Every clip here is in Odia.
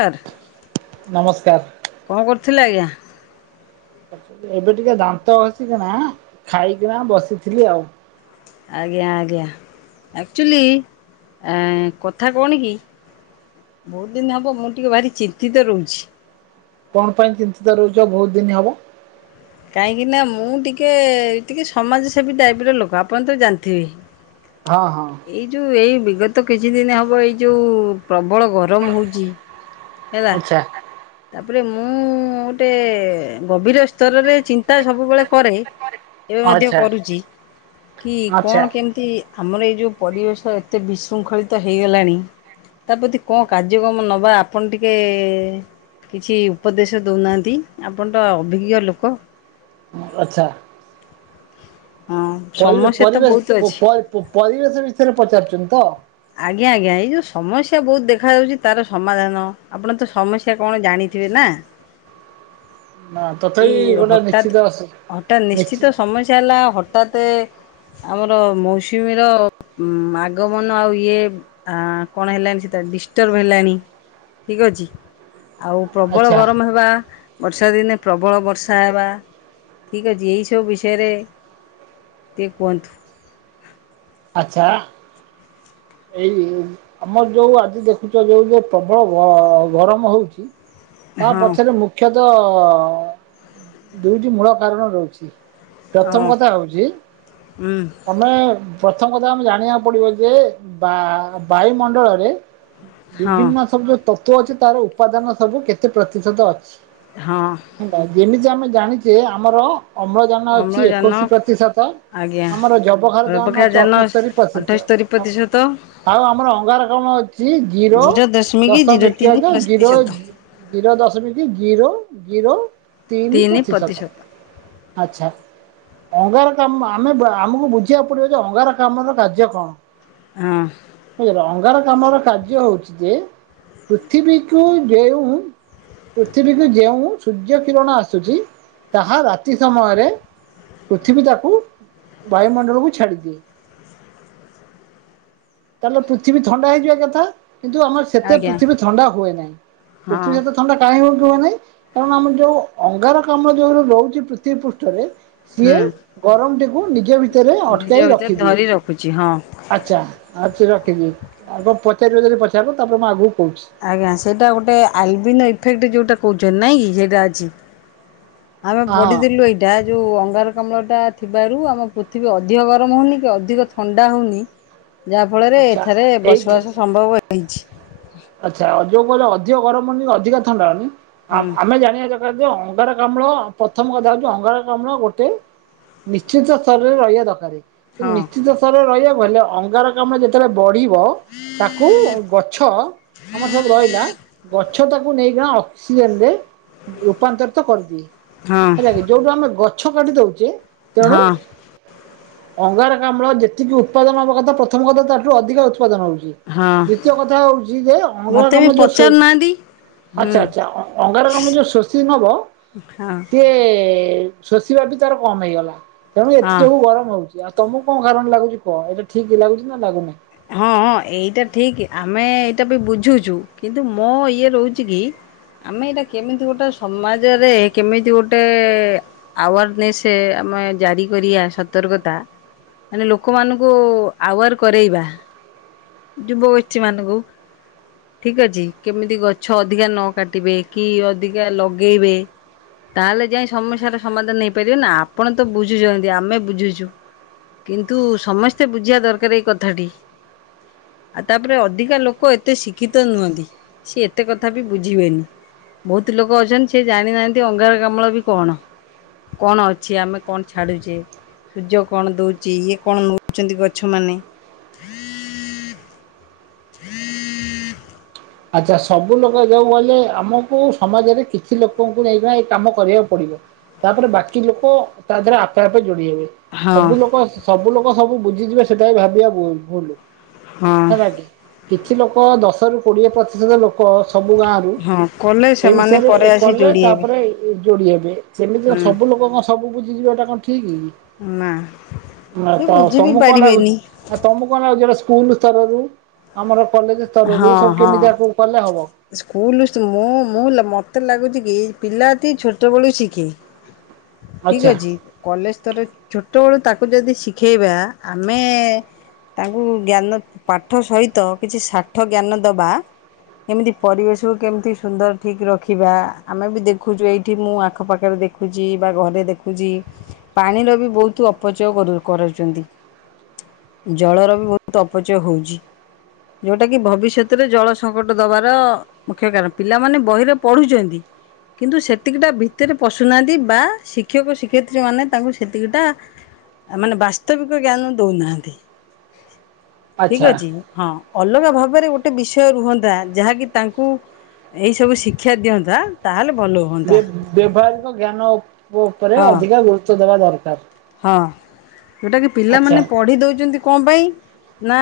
[unintelligible] ନମସ୍କାର। କଣ କରୁଥିଲେ ଆଜ୍ଞା? ଏବେ ଟିକେ ଦାନ୍ତ ହସିକିନା ଖାଇକିନା ବସିଥିଲି ଆଉ। ଆଜ୍ଞା ଆଜ୍ଞା ଆକ୍ଚୁଲି କଥା କଣ କି ବହୁତ ଦିନ ହବ ମୁଁ ଟିକେ ଭାରି ଚିନ୍ତିତ ରହୁଛି। କଣ ପାଇଁ ଚିନ୍ତିତ ରହୁଛ ବହୁତ ଦିନ ହବ? କାହିଁକି ନା ମୁଁ ଟିକେ ଟିକେ ସମାଜସେବୀ ଟାଇପ ର ଲୋକ ଆପଣ ତ ଜାଣିଥିବେ। ହଁ ହଁ ଏଇ ଯୋ ଏଇ ବିଗ ତ କିଛି ଦିନ ହବ ଏଇ ଯୋଉ ପ୍ରବଳ ଗରମ ହେଉଛି ହେଲା। ଆଚ୍ଛା ତାପରେ ମୁଁ ଗୋଟେ ଗଭୀର ସ୍ତରରେ ଚିନ୍ତା ସବୁବେଳେ କରେ ଏବେ ମଧ୍ୟ ଆଚ୍ଛା କରୁଚି କି ଆଚ୍ଛା କଣ କେମିତି ଆମର ଏଇ ଯୋଉ ପରିବେଶ ଏତେ ବିଶୃଙ୍ଖଳିତ ହେଇଗଲାଣି ତାପ୍ରତି କଣ କାର୍ଯ୍ୟକ୍ରମ ନେବା ଆପଣ ଟିକେ କିଛି ଉପଦେଶ ଦଉନାହାନ୍ତି ଆପଣ ତ ଅଭିଜ୍ଞ ଲୋକ। ଆଚ୍ଛା। ହଁ ପରିବ ସମସ୍ୟା ତ ପରିବେଶ ବହୁତ ପ ଅଛି। ପ ପରିବେଶ ବିଷୟରେ ପଚାରୁଛନ୍ତି ତ? ଆଜ୍ଞା ଆଜ୍ଞା ଏଇ ଯୋଉ ସମସ୍ୟା ବହୁତ ଦେଖା ଯାଉଛି ତାର ସମାଧାନ ଆପଣ ତ ସମସ୍ୟା କଣ ଜାଣିଥିବେ ନା। ନା ତଥାପି ଏଇ ଗୋଟେ ହଠାତ୍ ନିଶ୍ଚିତ ଆସୁ ହଠାତ୍ ନିଶ୍ଚିତ ସମସ୍ୟା ହେଲା ହଠାତେ ଆମର ମୌସୁମୀ ର ଉ ଆଗମନ ଆଉ ଏ ହା କଣ ହେଲାଣି ସେଟା ଡିଷ୍ଟର୍ବ ହେଲାଣି ଠିକ ଅଛି। ଆଉ ପ୍ରବଳ ଆଚ୍ଛା ଗରମ ହେବା ବର୍ଷା ଦିନେ ପ୍ରବଳ ବର୍ଷା ହେବା ଠିକ୍ ଅଛି ଏହଇସବୁ ବିଷୟରେ ଟିକଏ କୁହନ୍ତୁ? ଆଛା ଏଇ ଆମର ଯୋଉ ଆଜି ଦେଖୁଛ ଯୋଉ ଯେ ପ୍ରବଳ ଗ ଗରମ ହଉଛି ତା ହଁ ପଛରେ ମୁଖ୍ୟତଃ ହ ଦୁଇଟି ମୂଳ କାରଣ ରହୁଛି। ପ୍ରଥମ ହଁ କଥା ହଉଛି ହୁଁ ଆମେ ପ୍ରଥମ କଥା ଆମେ ଜାଣିବାକୁ ପଡିବ ଯେ ବା ବାୟୁମଣ୍ଡଳରେ ହଁ ବିଭିନ୍ନ ଶବ୍ଦ ତତ୍ଵ ଅଛି ତାର ଉପାଦାନ ସବୁ କେତେ ପ୍ରତିଶତ ଅଛି? ହଁ ହେଲା ଯେମିତି ଆମେ ଜାଣିଛେ ଆମର ଅମ୍ଳଜାନ ଅଛି ଅମ୍ଳଜାନ ଏକୋଇଶି ପ୍ରତିଶତ ଆଜ୍ଞା ଆମର ଜବହାର ଯାନ ଅଛି ଅବକ୍ଷାଜାନ ଅଠସ୍ତରି ପ୍ରତିଶତ ଅଠସ୍ତରୀ ପ୍ରତିଶତ ଆଉ ଆମର ଅଙ୍ଗାରକ୍ଲାମ ଅଛି ଜିରୋ ଜିରୋ ଦଶମିକ ତିନି ଜିରୋ ପ୍ରତିଶତ ଜିରୋ ଦଶମିକ ଜିରୋ- ଜିରୋ ତିନି ପ୍ରତିଶତ ଆଛା। ଅଙ୍ଗାରକ୍ଲାମ ଆମ ଦ୍ୱାରା ଆମକୁ ବୁଝିବାକୁ ପଡିବ। ଅଙ୍ଗାରକ୍ଲାମର କାର୍ଯ୍ୟ କଣ? ହଁ [unintelligible] ଅଙ୍ଗାର- ଆମର କାର୍ଯ୍ୟ ହଉଛି ଯେ ପୃଥିବୀକୁ ଯେଉଁ ପୃଥିବୀକୁ ଯେଉଁ ସୂର୍ଯ୍ୟ କିରଣ ଆସୁଛି ତାହା ରାତି ସମୟରେ ପୃଥିବୀ ତାକୁ ବାୟୁମଣ୍ଡଳକୁ ଛାଡ଼ି ଛି ତାହେଲେ ପୃଥିବୀ ଥଣ୍ଡା ହେଇଯିବା କଥା। କିନ୍ତୁ ଆମ ସେତେ ଆଜ୍ଞା। ପୃଥିବୀ ଥଣ୍ଡା ହୁଏ ନାହିଁ ହଁ ପୃଥିବୀ ସେତେ ଥଣ୍ଡା କାହିଁ ହଉନି? ହୁଏନି କାରଣ ଆମର ଯୋଉ ଅଙ୍ଗାରକ୍ଲାମ ଯୋଉ ରହୁଛି ପୃଥିବୀ ପୃଷ୍ଠରେ। ସିଏ ହୁଁ ଗରମଟିକୁ ନିଜ ଭିତରେ ଅଟ- ନିଜ କେହି ଭିତରେ ରଖିଦିଏ ଧରି ରଖୁଛି ହଁ। ଆଚ୍ଛା ଆ- କି ଆଉ ପଚାରିବ ଯଦି ପଚାରିବ ତାପରେ ମୁଁ ଆଗକୁ- କହୁଛି। ଆଜ୍ଞା ସେଇଟା ଗୋଟେ [unintelligible] ଯୋଉଟା କହୁ- ଚ ନାହିଁ କି ସେଇଟା ଅଛି। ଆମେ ହଁ ପଢିଥିଲୁ ଏଇଟା ଯୋଉ ଅଙ୍ଗାର- କ୍ଲାମଟା ଥିବାରୁ ଆମ ପୃଥିବୀ ଅଧିକ ଗରମ ହଉନି କି ଅଧିକ ଥଣ୍ଡା ହଉନି। ଯାହା ଫଳରେ ଆଚ୍ଛା ଏଠାରେ ଏଇଠି ବସବାସ ସମ୍ଭବ ପାଇଛି ଆଚ୍ଛା ଯୋଉ କହିଲ ଅଧିକ ଗରମ ହଉ କି ଅଧିକ ଥଣ୍ଡା ହଉନି। ଆ ହୁଁ ଆମେ ଜାଣିବା ଦରକାର ଯେ ଅ- ଅଙ୍ଗାରକାମ୍ଲ ପ୍ରଥମ କଥା ହଉଛି ଅଙ୍ଗାରକାମ୍ଲ ଗୋଟେ ନିଶ୍ଚିତ ସ୍ତରରେ ରହିବା ଦରକାର। ସେ ହଁ ନିଶ୍ଚିତ ସ୍ଥରରେ ରହିବା କହିଲେ ଅଙ୍ଗାରକାମ୍ଲ ଯେତେବେଳେ ବଢିବ ତାକୁ ଗଛ- ଆମର ସବୁ ରହିଲା ଗ- ଗଛ ତାକୁ ନେଇକି ନା ଅକ୍ସିଜେନରେ ରୂପାନ୍ତରିତ କରନ୍ତି। ହଁ ହେଲା କିି ଯୋଉଠୁ ଆମେ ଗଛ- ଗଛ କାଟିି ଦଉଚେ ତେଣୁ ହଁ ଅଙ୍ଗାରକାମ୍ଳ ଯେତିକି ଉତ୍ପାଦନ ହବା କଥା ପ୍ରଥମ କଥା ତାଠୁ ଅଧିକା ଉତ୍ ଉତ୍ପାଦନ ହଉଛି ହଁ। ଦ୍ୱିତୀୟ କଥା ହଉଛି- [unintelligible] ମୋତେ ବି ଅଙ୍ଗାରକାମ୍ଲ ଯୋଉ ଶୋଇ ପଚାରୁନାହାନ୍ତି। ହୁଁ ଆଚ୍ଛା ଆଚ୍ଛା ହଁ ଅଙ୍ଗାରକାମ୍ଲ ଯୋଉ ଶୋଷି ନବ ହଁ ସିଏ [unintelligible] ଶୋଷିବା ବି ତାର କମ ହେଇଗଲା। ତେଣୁ ଏଥି ହଁ। ଯୋଗୁଁ ଗରମ ହଉଛି। ଆଉ ତମକୁ କଣ କାରଣ ଲାଗୁଛି କହ ଏଇଟା ଠିକ ଲାଗୁଛି ନା ଲାଗୁନି? ହଁ ହଁ ଏଇଟା ଠିକ ଆମେ ଏଇଟା ବି ବୁଝୁଛୁ କିନ୍ତୁ ମୋ ଇଏ ରହୁଛି କି ଆମେ ଏଇଟା କେମିତି ଗୋଟେ ସମାଜରେ କେମିତି ଗୋଟେ ଆୱାରନେସ୍ ଆମେ ଜାରି କରିବା ସତର୍କତା ମାନେ ଲୋକମାନଙ୍କୁ ଆୱାର୍ କରେଇବା। ଯୁବଗୋଷ୍ଠୀ ମାନଙ୍କୁ ଠିକ ଅଛି କେମିତି ଗଛ ଅଧିକା ନ କାଟିବେ କି ଅଧିକା ଲଗେଇବେ ତାହେଲେ ଯାଇ ସମସ୍ୟାର ସମାଧାନ ହେଇପାରିବ ନା ଆପଣ ତ ବୁଝୁଛନ୍ତି ଆମେ ବୁଝୁଛୁ କିନ୍ତୁ ସମସ୍ତେ ବୁଝିବା ଦରକାର ଏଇ କଥାଟି। ଆଉ ତାପରେ ଅଧିକା ଲୋକ ଏତେ ଶିକ୍ଷିତ ନୁହନ୍ତି ସିଏ ଏତେ କଥା ବି ବୁଝିବେନି ବହୁତ ଲୋକ ଅଛନ୍ତି ସେ ଜାଣିନାହାନ୍ତି ଅଙ୍ଗାରକାମ୍ଳ ବି କଣ କଣ ଅଛି ଆମେ କଣ ଛାଡୁଛେ ସୂର୍ଯ୍ୟ କଣ ଦଉଚି ଇଏ କଣ ନଉଛନ୍ତି ଗଛ ମାନେ। [inaudible] ଆଚ୍ଛା ସବୁ ଲୋକ ଯୋଉ କହିଲେ ଆମକୁ ସମାଜରେ କିଛି ଲୋକଙ୍କୁ ନେଇକି ଏ କାମ କରିବାକୁ ପଡିବ ତାପରେ ବାକି ଲୋକ ତା ଦେହରେ ଆପେ ଆପେ ଯୋଡ଼ି ହେବେ ହଁ ସବୁ ଲୋକ ସ ସବୁ ଲୋକ ସବୁ ବୁଝ ଯିବେ ସେଇଟା ବି ଭାବିବା ଭୁଲ ଭୁଲ। ହଁ। ହେଲା କି? କିଛି ଲୋକ ଦଶ ରୁ କୋଡ଼ିଏ ପ୍ରତିଶତ ଲୋକ୍ ଲୋକ ସବୁ ଗାଁରୁ ହଁ କଲେ ଏ ସେମାନେ ବିଷୟରେ ପରେ ଏ ଆସି କଲେ ଯୋଡି ହେବେ ତାପରେ ଯୋଡି ହେବେ ସେମିତି ହୁଁ ସବୁ ଲୋକ କଣ ସବୁ ବୁଝିଯିବାଟା କଣ ଠିକ କି? ନା। ନା ସେ ତ ବୁଝି ବି ତମକୁ କଣ ଲାଗୁଛି ପାରିବେନି ତମକୁ କଣ ଲାଗୁଛି ଏଇଟା ସ୍କୁଲ ସ୍ତରରୁ ଆମର କଲେଜ ସ୍ତରରୁ ହଁ ହଁ କେମିତି ଆକୁ କଲେ ହବ ସ୍କୁଲ ମୁଁ ମୁଁ [unintelligible] ହେଲା ମତେ ଲାଗୁଚି କି ପିଲାଟି ଛୋଟ ବେଳୁ ଶିଖେ। ଠିକ ଆଚ୍ଛା ଅଛି କଲେଜ ତାର ଛୋ ଟ ବେଳୁ ତାକୁ ଯଦି ଶିଖେଇବା ଆମେ ତାଙ୍କୁ ଜ୍ଞାନ ପାଠ ସହିତ କିଛି ସା ଠ ଜ୍ଞାନ ଦବା ଏମିତି ପରିବେଶକୁ କେମିତି ସୁନ୍ଦର ଠିକ ରଖିବା ଆମେ ବି ଦେଖୁଛୁ ଏଇଠି ମୁଁ ଆଖପାଖରେ ଦେଖୁଛି ବା ଘରେ ଦେଖୁଛି ପାଣିର ବି ବହୁତ ଅପଚୟ କର କରଉଚନ୍ତି ଜଳର ବି ବହୁତ ଅପଚୟ ହଉଛି। ଯୋଉଟା କି ଭବିଷ୍ୟତରେ ଜଳ ସଙ୍କଟ ଦବାର ମୁଖ୍ୟ କାରଣ ପିଲାମାନେ ବହିରେ ପଢୁଛନ୍ତି। କିନ୍ତୁ ସେତିକିଟା ଭିତରେ ପଶୁନାହାନ୍ତି ବା ଶିକ୍ଷକ ଶିକ୍ଷୟତ୍ରୀ ମାନେ ତାଙ୍କୁ ସେତିକିଟା ମାନେ ବାସ୍ତବିକ ଜ୍ଞାନ ଦଉନାହାନ୍ତି। ଠିକ ଆଚ୍ଛା। ଅଛି ହଁ। ଅଲଗା ଭାବରେ ଗୋଟେ ବିଷୟ ରୁହନ୍ତା ଯାହାକି ତାଙ୍କୁ ଏଇ ସବୁ ଶିକ୍ଷା ଦିଅନ୍ତା ତାହେଲେ ଭଲ ହୁଅନ୍ତା ବେ ବ୍ୟବହାରିକ ଜ୍ଞାନ ମୋ ଉପରେ ହଁ। ଅଧିକା ଗୁରୁତ୍ୱ ଦେବା ଦରକାର। ହଁ ଜୋଉଟାକି ଆଚ୍ଛା ପିଲାମାନେ ପଢ଼ି ଦେଉଛନ୍ତି କଣ ପାଇଁ? ନା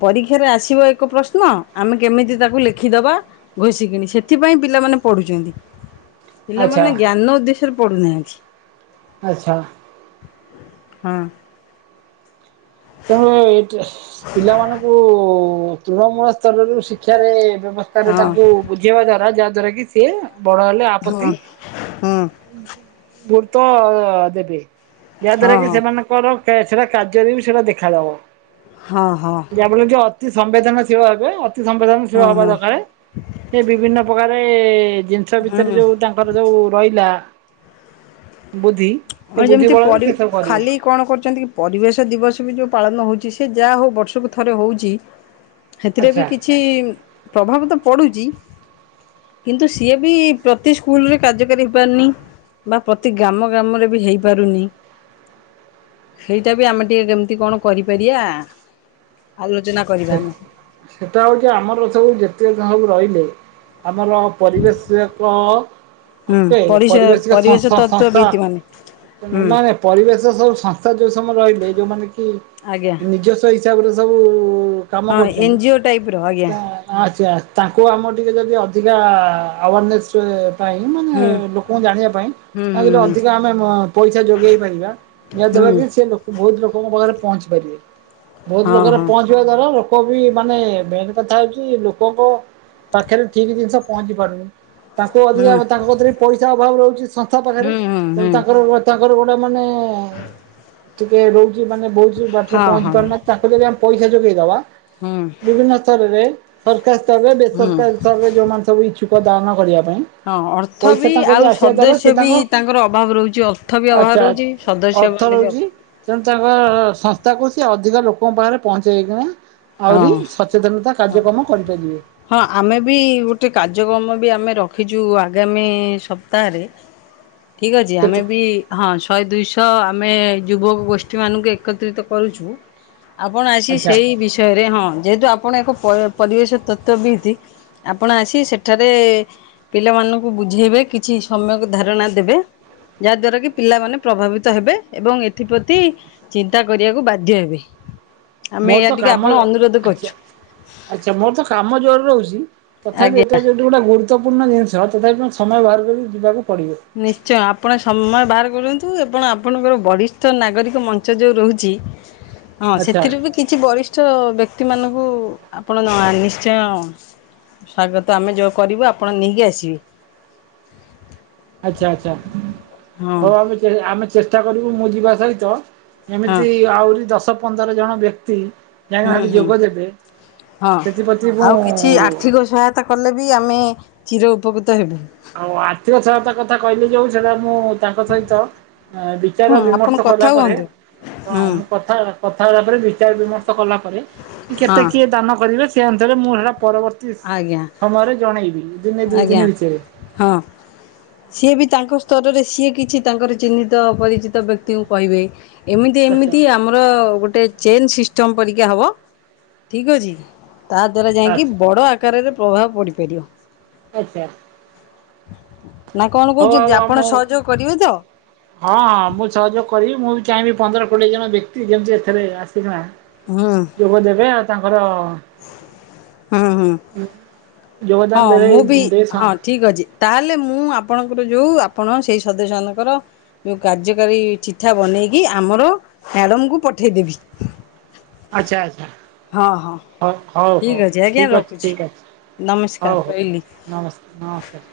ପରୀକ୍ଷାରେ ଆସିବ ଏକ ପ୍ରଶ୍ନ ଆମେ କେମିତି ତାକୁ ଲେଖିଦବା ଘୋଷି କିଣି ସେଥିପାଇଁ ପିଲାମାନେ ପଢ଼ୁଛନ୍ତି। ଆଚ୍ଛା ପିଲାମାନେ ଜ୍ଞାନ ଉଦ୍ଦେଶ୍ୟରେ ପଢ଼ୁନାହାଁ ଛି ଆଚ୍ଛା ହଁ ତେଣୁ ଏ ପିଲାମାନଙ୍କୁ ତୃଣମୂଳ ସ୍ତରରୁ ଶିକ୍ଷାରେ ବ୍ୟବସ୍ଥା ରେ ହଁ ତାଙ୍କୁ ବୁଝେଇବା ଦ୍ଵାରା ଯାହା ଦ୍ଵାରା କି କି ସେ ବଡ ହେଲେ ଆପତ୍ତି ହୁଁ ଭୋଟ ତ ଦେବେ। ଯାହା ହଁ ଦ୍ୱାରା କି ହଁ ସେମାନଙ୍କର ଏ ସେଟା କାର୍ଯ୍ୟରେ ବି ସେଟା ଦେ ଖେଳ ହବ। ହଁ ହଁ ତି ସମ୍ବେଦନଶୀଳ ହେବେ ଅ ତି ସମ୍ବେଦନଶୀଳ ହୁଁ ହବା ହୁଁ ଦରକାରେ ସେ ବିଭିନ୍ନ ପ୍ରକାରେ ଜିନିଷ ଭିତରେ ଯୋଉ ତାଙ୍କର ଯୋଉ ରହିଲା ବୁଦ୍ଧି ସେ ଅ ବୁଦ୍ଧି ଯେମିତି ବଳରେ ପରି ସେ ସବୁ କରିବେ ଖାଲି କଣ କରୁଚନ୍ତି କି ପରିବେଶ ଦିବସ ବି ଯୋଉ ପାଳନ ହୋଉଚି ସେ ଯାହା ହଉ ବର୍ଷକୁ ଥରେ ହୋଉଚି। ହେଥିରେ ବି ଆଚ୍ଛା। କିଛି ପ୍ରଭାବ ତ ପୁଡ଼ୁଚି କିନ୍ତୁ ସିଏ ବି ପ୍ରତି ସ୍କୁଲରେ କାର୍ଯ୍ୟକାରୀ ହେଇପାରନି ବା ପ୍ରତି ଗାମ ଗାମରେ ବି ହେଇ ପାରୁନି। ହେଇଟା ବି ଆମେ ଟିକେ କେମତି କଣ କରି ପାରିଆ ସେ ସେଟା ହୋଉଚି ଆମର ସବୁ ଯେତେ କାହାକୁ ରହିଲେ ଆମର ପରିବେଶକ ଅ ହୁଁ ତେ ପରିସ ପରିବେଶିକ ସଂ ପରିବେଶ ସଂ ସଂସ୍ଥା ତତ୍ତ୍ୱବିତ୍ ମାନେ ନାଁ ହୁଁ ନାଇଁ ପରିବେଶ ସବୁ ସଂସ୍ଥା ଯୋଉ ସମୟ ରହି ସେଇ ଯୋଉମାନେ କୁ ଆଜ୍ଞା ନିଜସ୍ୱ ଇ ହିସାବରେ ସବୁ କାମ ହଁ ଏନ୍ କରୁଚନ୍ତି ଜି ଓ ଟାଇପ୍ ର ଆଜ୍ଞା ତା ଆଚ୍ ଆ ତାଙ୍କୁ ଆମ ଟିକେ ଯଦି ଅଧିକା ଆୱାରନେସ ପାଇଁ ମାନେ ହୁଁ ଲୋକଙ୍କୁ ଜାଣିବା ପାଇଁ ହୁଁ ତାହିଁକିରେ ହୁଁ ଅଧିକା ଆମେ ତ ପଇସା ଯୋଗେଇ ପାରିବା ଯାହା ହୁଁ ଦ୍ଵାରା କି ସେ ଲୋକ ବୋହୁତ ଲୋକଙ୍କ ପାଖରେ ପହଞ୍ଚି ପାରିବେ। ହୁଁ ବୋହୁତ ହଁ ଲୋକରେ ହଁ ପହଞ୍ଚିବା ଦର ଲୋକ ବି ମାନେ ମେନ୍ କଥା ହୋଉଚି ଲୋକଙ୍କ ପାଖରେ ଠିକ ଜିନିଷ ପହଞ୍ଚି ପାରୁନି। ତାଙ୍କୁ ହୁଁ ଅଧିକା ହୁଁ ତାଙ୍କ କତିରେ ବି ପଇସା ଅଭାବ ରହୁଚି। ସଂସ୍ଥା ପାଖରେ ହୁଁ ତେଣୁ ହୁଁ ତାଙ୍କର ତାଙ୍କର ନାଁ ମାନେ ଟିକେ ରୋଉ ମାନେ ବୋହୁତ ବି ବାଟରେ ହଁ ପହଞ୍ଚି ହଁ ପାରୁନା ତାଙ୍କୁ ଯଦି ଆମେ ପଇସା ଯୋଗେଇଦବା ହୁଁ ବିଭିନ୍ନ ସ୍ତରରେ ସରକାର ସ୍ତରରେ ହୁଁ ବେସରକାରୀ ସ୍ତରରେ ଯୋଉମାନେ ସବୁ ଇଚ୍ଛୁକ ଦାନ କରିବା ପାଇଁ ହଁ ଅର୍ଥ ପଇସା ବି ତାଙ୍କ କତି ଆଉ ଆସିବା ଦ୍ଵାରା ସେ ସଦସ୍ୟ ବି ତାଙ୍କ ତାଙ୍କର ଅଭାବ ରହୁଛି ଅର୍ଥ ବି ଅଭାବ ଆଚ୍ଛା ରହୁଛି ସଦସ୍ୟ ଅର୍ଥ ମାନେ ବି ରହୁଚି ତେଣୁ ତାଙ୍କ ସଂସ୍ଥାକୁ ସେ ଅ ଧିକା ଲୋକଙ୍କ ପାଖରେ ପହଞ୍ଚେଇକିଣା ହଁ ହ କରିପାରିବେ ହଁ ଆମେ ବି ଗୋଟେ କାର୍ଯ୍ୟକ୍ରମ ବି ଆମେ ରଖ ରଖିଛୁ ଆଗାମୀ ସପ୍ତାହରେ। ଠିକ୍ ଅଛି ଆମେ କେତେ ବି ହଁ ଶହେ ଦୁଇଶହ ତ ଆମେ ଯୁବକ ଗୋଷ୍ଠୀମାନଙ୍କୁ ଏକତ୍ରିତ କରୁଛୁ ତ ଆପଣ ଆସି ଆଚ୍ଛା ସେଇ ବିଷୟ ହଁ ଯେହେତୁ ଆପଣ ଏକ ପରିବେଶ ତତ୍ଵ ବିତି ଆପଣ ଆସି ସେଠାରେ ପିଲାମାନଙ୍କୁ ବୁଝେଇବେ କିଛି ସମ୍ୟକ ଧାରଣା ଦେବେ ଯାହାଦଵାରାକ ପିଲାମାନେ ପ୍ରଭାବିତ ହେବେ ଏବଂ ଏଥିପ୍ରତି ଚିନ୍ତା କରିବାକୁ ବାଧ୍ୟ ହେବେ। ଆମେ ମୋର ଏୟା ତ ଟିକେ କାମ ଆପ ଆଚ୍ଛା ଆଚ୍ଛା ମୋର ତ କାମ ଜୋରରେ ରହୁଛି। ତଥାପି ଆଜ୍ଞା। ଏଟ ଯଦି ଗୋଟା ଗୁରୁତ୍ୱପୂର୍ଣ୍ଣ ଜିନିଷ ତଥାପି ସମୟ ବାହାର କରିିକ ଯିବାକୁ ପଡ଼ିବ ନିଶ୍ଚୟ ଆପଣ ସମୟ ବାହାର କରଛନ୍ତି। ତୁ ଆପଣ ଆପଣଙ୍କର ବରିଷ୍ଠ ନାଗରିକ ମଞ୍ଚ ଯେଉଁ ରହୁଛି। ହଁ ଆଚ୍ଛା ସେଥିରୁ ବି କିଛି ବରିଷ୍ଠ ବ୍ୟକ୍ତି ମାନଙ୍କୁ ଆପଣ ନିଶ୍ଚୟ ସ୍ୱାଗତ ତ ଆମେ ଯେଉଁ କରିବୁ ଆପଣ ନେଇକି ଆସିବେ। ଆଚ୍ଛା ଆଚ୍ଛା ହଁ ହଉ ଆମେ ଆମେ ଚେଷ୍ଟା ଚେଷ୍ଟା କରିବୁ ମୁଁ ଯିବା ସହିତ ହଁ ଏମିତି ଆହୁରି ଦଶ ପନ୍ଦର ଜଣ ବ୍ୟକ୍ତି ଯାଇକି ହୁଁ ସେଠି ହୁଁ ଯୋଗ ଦେବେ ହଁ ସେଥିପ୍ରତି ଆଉ କିଛି ମୁଁ ଆର୍ଥିକ ସହାୟତା କଲେ ବି ଆମେ ଚିର ଉପକୃତ ହେବୁ। ଆଉ ଆର୍ଥିକ ସହାୟତା କଥା କହିଲେ ଯୋଉ ସେଟ ମୁଁ ତାଙ୍କ ସହିତ ହଁ ବିଚାର ଆପଣ ବିମର୍ଶ କଲା କଥା ପରେ ହୁଅନ୍ତୁ। ହୁଁ କନ୍ କଥା କଥାବାର୍ତ୍ତା ହେଲା ପରେ ବିଚାର ବିମର୍ କଲା ପରେ କେତେ ହଁ କିଏ ଦାନ କରିବେ ସେଆନ୍ଦରେ ମୁ ହେରାପ ପରବର୍ତ୍ତୀ ଆଜ୍ଞା ସମୟରେ ଜଣେଇବି ଦିନେ ଆଜ୍ଞା ଦୁଇଦିନ ଭିତରେ ହଁ ସିଏ ବି ତାଙ୍କ ସ୍ତରରେ ସିଏ କିଛି ତାଙ୍କର ଚିହ୍ନିତ ପରିଚିତ ବ୍ୟକ୍ତିଙ୍କୁ କହିବେ। ଏମିତି ଆଚ୍ଛା ଏମିତି ଆମର ଗୋଟେ ଚେନ୍ ସିଷ୍ଟମ୍ ପରିକା ହବ ଠିକ୍ ଅଛି। ତା ଦ୍ଵାରା ଯାଇକି ଆଚ୍ଛା ବଡ ଆକାରରେ ପ୍ରଭାବ ପଡ଼ିପାରିବ। ଆଚ୍ଛା। ନା କଣ ହଉ ଆଉ କହୁଛନ୍ତି ଆପଣ ଆମ ସହଯୋଗ କରିବେ ତ? ହଁ ହଁ ମୁଁ ସହଯୋଗ କରିବି ମୁଁ ଚାହିଁବି ପନ୍ଦର କୋଡ଼ିଏ ଜଣ ବ୍ୟକ୍ତି ଯେମିତି ଏଥିରେ ଆସି କିନା ହୁଁ ଯୋଗଦେବେ ଆ ତାଙ୍କୁ ଆମର ହୁଁ ହୁଁ। ଯୋଗଦାନ ହଁ ଦେବେ ମୁଁ ବି ଦେଇ ହଁ ଠିକ ଅଛି ତାହେଲେ ମୁଁ ଆପଣ ଆମର ଯୋଉ ଆପଣ ସେଇ ସଦସ୍ୟ ମାନଙ୍କର ଯୋଉ କାର୍ଯ୍ୟକାରୀ ଚିଠା ବନେଇକି ଆମର ମ୍ୟାଡ଼ମକୁ ପଠେଇ ଦେବି। ଆଚ୍ଛା ଆଚ୍ଛା। ହଉ ହଉ ଠିକ୍ ହଉ ଅଛି ଆଜ୍ଞା ଠିକ ଅଛି ରଖୁଛି ଠିକ ଅଛି ନମସ୍କାର ହଉ ହଉ ରହିଲି। ନମସ୍କାର ନମସ୍କାର।